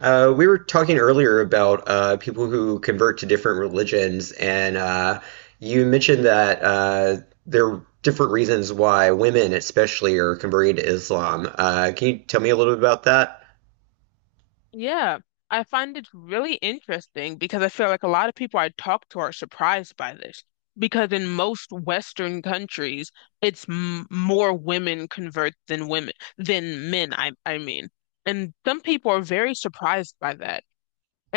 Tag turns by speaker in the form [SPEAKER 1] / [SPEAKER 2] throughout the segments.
[SPEAKER 1] We were talking earlier about people who convert to different religions, and you mentioned that there are different reasons why women, especially, are converting to Islam. Can you tell me a little bit about that?
[SPEAKER 2] Yeah, I find it really interesting because I feel like a lot of people I talk to are surprised by this. Because in most Western countries, it's m more women convert than men, I mean. And some people are very surprised by that.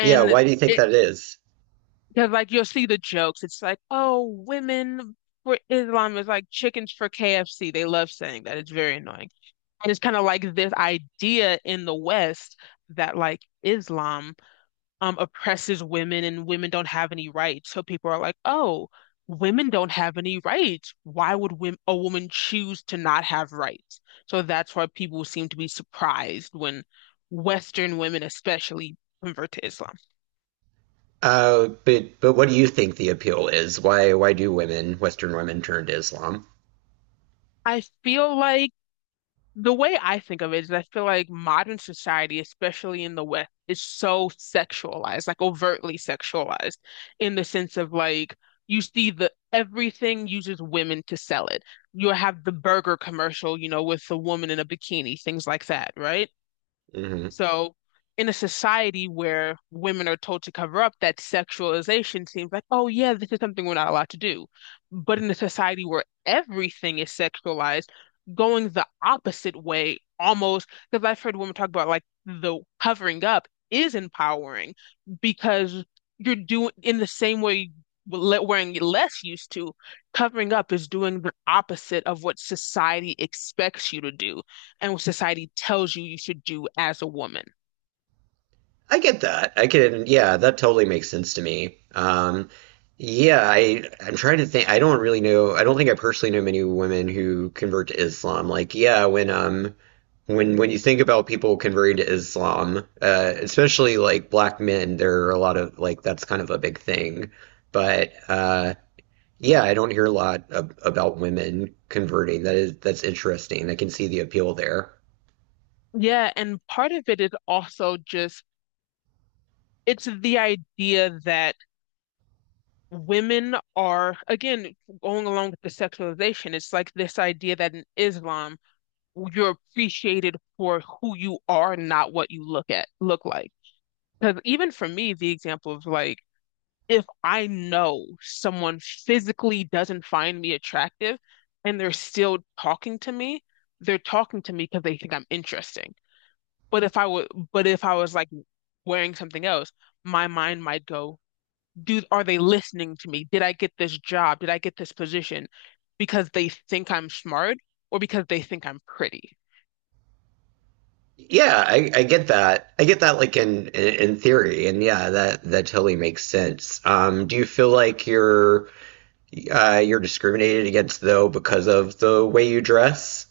[SPEAKER 1] Yeah, why do you think
[SPEAKER 2] it
[SPEAKER 1] that is?
[SPEAKER 2] because like you'll see the jokes, it's like, "Oh, women for Islam is like chickens for KFC." They love saying that. It's very annoying. And it's kind of like this idea in the West that like Islam oppresses women and women don't have any rights. So people are like, oh, women don't have any rights. Why would wom a woman choose to not have rights? So that's why people seem to be surprised when Western women especially convert to Islam.
[SPEAKER 1] But what do you think the appeal is? Why do women, Western women, turn to Islam?
[SPEAKER 2] I feel like The way I think of it is I feel like modern society, especially in the West, is so sexualized, like overtly sexualized, in the sense of like you see the everything uses women to sell it. You have the burger commercial, with the woman in a bikini, things like that, right?
[SPEAKER 1] Mm-hmm.
[SPEAKER 2] So, in a society where women are told to cover up, that sexualization seems like, oh, yeah, this is something we're not allowed to do. But in a society where everything is sexualized, going the opposite way almost, because I've heard women talk about like the covering up is empowering because you're doing in the same way. Wearing less used to, covering up is doing the opposite of what society expects you to do and what society tells you should do as a woman.
[SPEAKER 1] I get that. I can, yeah, that totally makes sense to me. Yeah, I'm trying to think. I don't really know. I don't think I personally know many women who convert to Islam. Like, yeah, when when you think about people converting to Islam, especially like black men, there are a lot of like that's kind of a big thing. But yeah, I don't hear a lot ab about women converting. That is that's interesting. I can see the appeal there.
[SPEAKER 2] Yeah, and part of it is also just it's the idea that women are again going along with the sexualization. It's like this idea that in Islam you're appreciated for who you are, not what you look like. Because even for me, the example of like if I know someone physically doesn't find me attractive and they're still talking to me, they're talking to me because they think I'm interesting. But if I was like wearing something else, my mind might go, are they listening to me? Did I get this job? Did I get this position because they think I'm smart or because they think I'm pretty?
[SPEAKER 1] Yeah, I get that. I get that, like in theory, and yeah, that totally makes sense. Do you feel like you're discriminated against though because of the way you dress?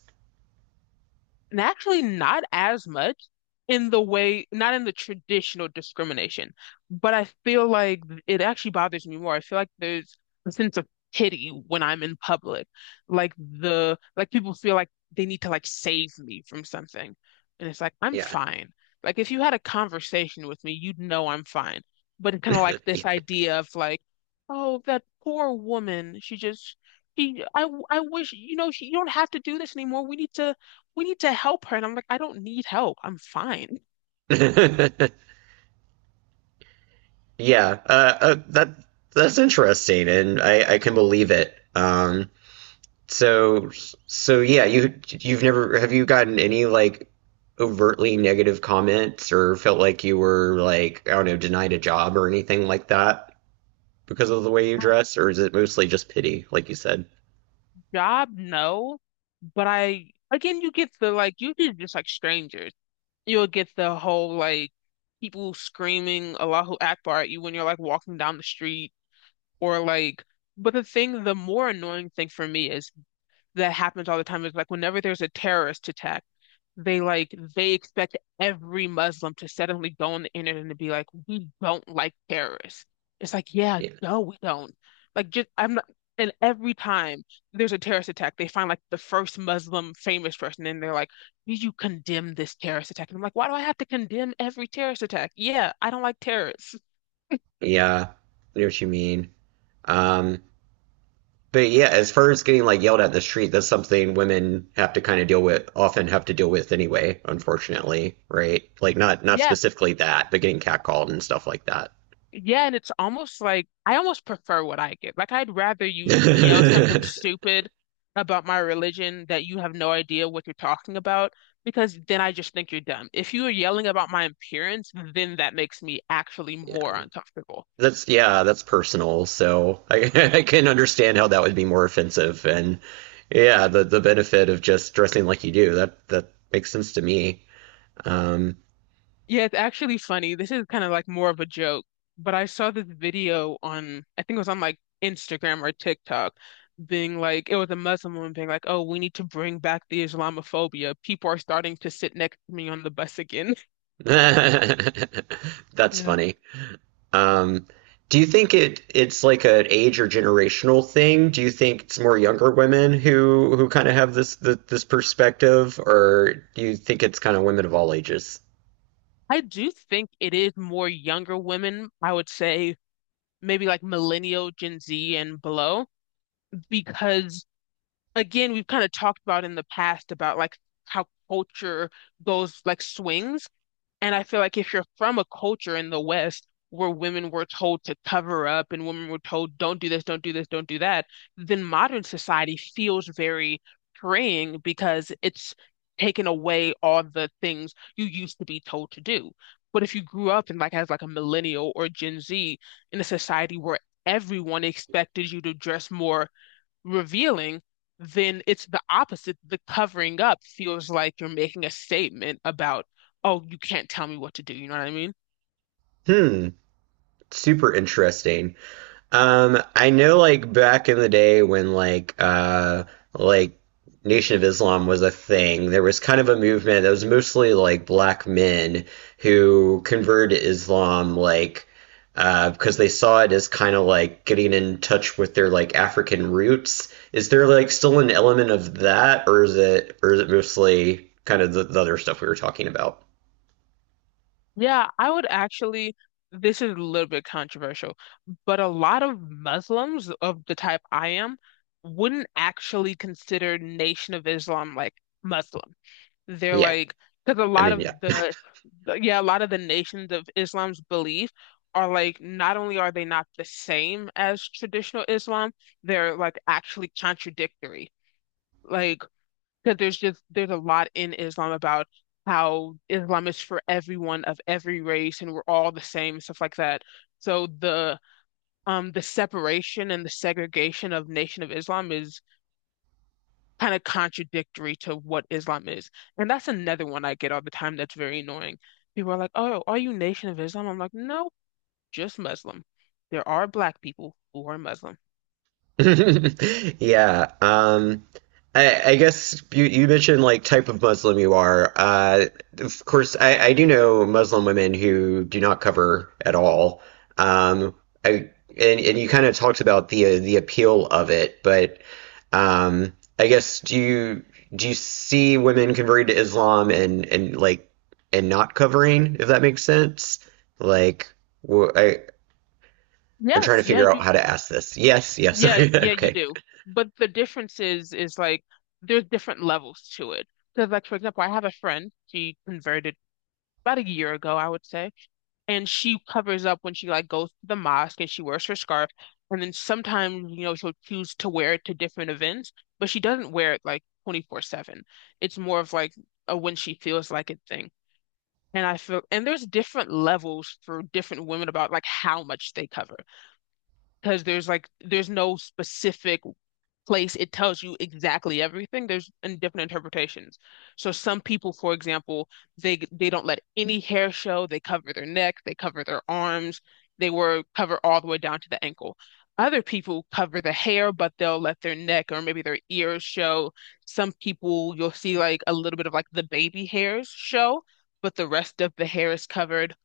[SPEAKER 2] And actually, not as much not in the traditional discrimination, but I feel like it actually bothers me more. I feel like there's a sense of pity when I'm in public. Like like people feel like they need to like save me from something. And it's like, I'm
[SPEAKER 1] Yeah,
[SPEAKER 2] fine. Like if you had a conversation with me, you'd know I'm fine. But it's kind of like this
[SPEAKER 1] yeah.
[SPEAKER 2] idea of like, oh, that poor woman, she just, she, I wish, you don't have to do this anymore. We need to help her. And I'm like, I don't need help. I'm fine.
[SPEAKER 1] Uh, that that's interesting, and I can believe it. So so yeah, you've never, have you gotten any like overtly negative comments or felt like you were like, I don't know, denied a job or anything like that? Because of the way you
[SPEAKER 2] Yeah.
[SPEAKER 1] dress, or is it mostly just pity, like you said?
[SPEAKER 2] Job, no. But I, again, you get the like, you get just like strangers. You'll get the whole like people screaming Allahu Akbar at you when you're like walking down the street or like, but the more annoying thing for me is that happens all the time is like whenever there's a terrorist attack. They expect every Muslim to suddenly go on the internet and be like, we don't like terrorists. It's like, yeah,
[SPEAKER 1] Yeah,
[SPEAKER 2] no, we don't. Like just I'm not and Every time there's a terrorist attack, they find like the first Muslim famous person and they're like, did you condemn this terrorist attack? And I'm like, why do I have to condemn every terrorist attack? Yeah, I don't like terrorists.
[SPEAKER 1] yeah, I know what you mean. Um, but yeah, as far as getting like yelled at in the street, that's something women have to kind of deal with, often have to deal with anyway, unfortunately, right? Like not
[SPEAKER 2] Yeah,
[SPEAKER 1] specifically that, but getting catcalled and stuff like that.
[SPEAKER 2] yeah, and it's almost like I almost prefer what I get. Like I'd rather you yell something
[SPEAKER 1] yeah,
[SPEAKER 2] stupid about my religion that you have no idea what you're talking about because then I just think you're dumb. If you are yelling about my appearance, then that makes me actually more uncomfortable.
[SPEAKER 1] that's yeah, that's personal. So I, I can understand how that would be more offensive, and yeah, the benefit of just dressing like you do, that makes sense to me. Um,
[SPEAKER 2] Yeah, it's actually funny. This is kind of like more of a joke, but I saw this video I think it was on like Instagram or TikTok, being like, it was a Muslim woman being like, oh, we need to bring back the Islamophobia. People are starting to sit next to me on the bus again.
[SPEAKER 1] that's
[SPEAKER 2] Yeah.
[SPEAKER 1] funny. Um, do you think it's like an age or generational thing? Do you think it's more younger women who kind of have this perspective, or do you think it's kind of women of all ages?
[SPEAKER 2] I do think it is more younger women, I would say maybe like millennial, Gen Z and below, because again, we've kind of talked about in the past about like how culture goes like swings. And I feel like if you're from a culture in the West where women were told to cover up and women were told, don't do this, don't do this, don't do that, then modern society feels very freeing because it's taken away all the things you used to be told to do. But if you grew up in like as like a millennial or Gen Z in a society where everyone expected you to dress more revealing, then it's the opposite. The covering up feels like you're making a statement about, oh, you can't tell me what to do. You know what I mean?
[SPEAKER 1] Hmm, super interesting. I know like back in the day when like like Nation of Islam was a thing, there was kind of a movement that was mostly like black men who converted to Islam because they saw it as kind of like getting in touch with their like African roots. Is there like still an element of that, or is it mostly kind of the other stuff we were talking about?
[SPEAKER 2] Yeah, This is a little bit controversial, but a lot of Muslims of the type I am wouldn't actually consider Nation of Islam like Muslim. They're
[SPEAKER 1] Yeah.
[SPEAKER 2] like, because a
[SPEAKER 1] I
[SPEAKER 2] lot
[SPEAKER 1] mean,
[SPEAKER 2] of
[SPEAKER 1] yeah.
[SPEAKER 2] the yeah, a lot of the nations of Islam's belief are like not only are they not the same as traditional Islam, they're like actually contradictory. Like, because there's a lot in Islam about how Islam is for everyone of every race and we're all the same, stuff like that. So the separation and the segregation of Nation of Islam is kind of contradictory to what Islam is. And that's another one I get all the time that's very annoying. People are like, "Oh, are you Nation of Islam?" I'm like, "No, just Muslim. There are black people who are Muslim."
[SPEAKER 1] Yeah. I guess you mentioned like type of Muslim you are. Of course, I do know Muslim women who do not cover at all. Um, I and you kind of talked about the appeal of it, but I guess do you see women converting to Islam and like and not covering, if that makes sense? Like, wh- I I'm trying
[SPEAKER 2] Yes,
[SPEAKER 1] to
[SPEAKER 2] yeah,
[SPEAKER 1] figure out
[SPEAKER 2] you
[SPEAKER 1] how to ask this. Yes, yes.
[SPEAKER 2] yeah, yeah, you
[SPEAKER 1] Okay.
[SPEAKER 2] do. But the difference is like there's different levels to it. Because like for example, I have a friend, she converted about a year ago, I would say. And she covers up when she like goes to the mosque and she wears her scarf, and then sometimes you know she'll choose to wear it to different events, but she doesn't wear it like 24/7. It's more of like a when she feels like it thing, and I feel and there's different levels for different women about like how much they cover, because there's no specific place, it tells you exactly everything. There's in different interpretations. So some people, for example, they don't let any hair show. They cover their neck, they cover their arms, they were cover all the way down to the ankle. Other people cover the hair, but they'll let their neck or maybe their ears show. Some people you'll see like a little bit of like the baby hairs show, but the rest of the hair is covered.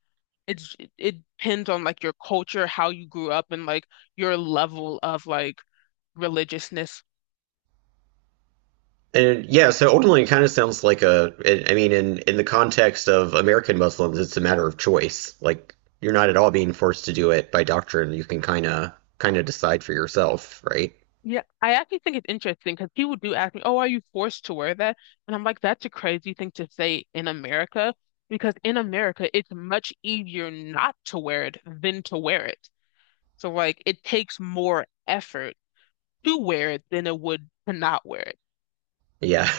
[SPEAKER 2] It depends on like your culture, how you grew up, and like your level of like religiousness.
[SPEAKER 1] And yeah, so ultimately, it kind of sounds like a. I mean, in the context of American Muslims, it's a matter of choice. Like you're not at all being forced to do it by doctrine. You can kind of decide for yourself, right?
[SPEAKER 2] Yeah, I actually think it's interesting because people do ask me, "Oh, are you forced to wear that?" And I'm like, "That's a crazy thing to say in America because in America it's much easier not to wear it than to wear it. So like it takes more effort to wear it than it would to not wear it."
[SPEAKER 1] Yeah,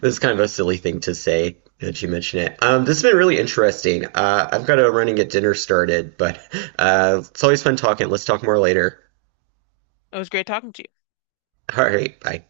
[SPEAKER 1] this is kind of a silly thing to say that you mention it. This has been really interesting. I've got a running at dinner started, but it's always fun talking. Let's talk more later.
[SPEAKER 2] It was great talking to you.
[SPEAKER 1] All right, bye.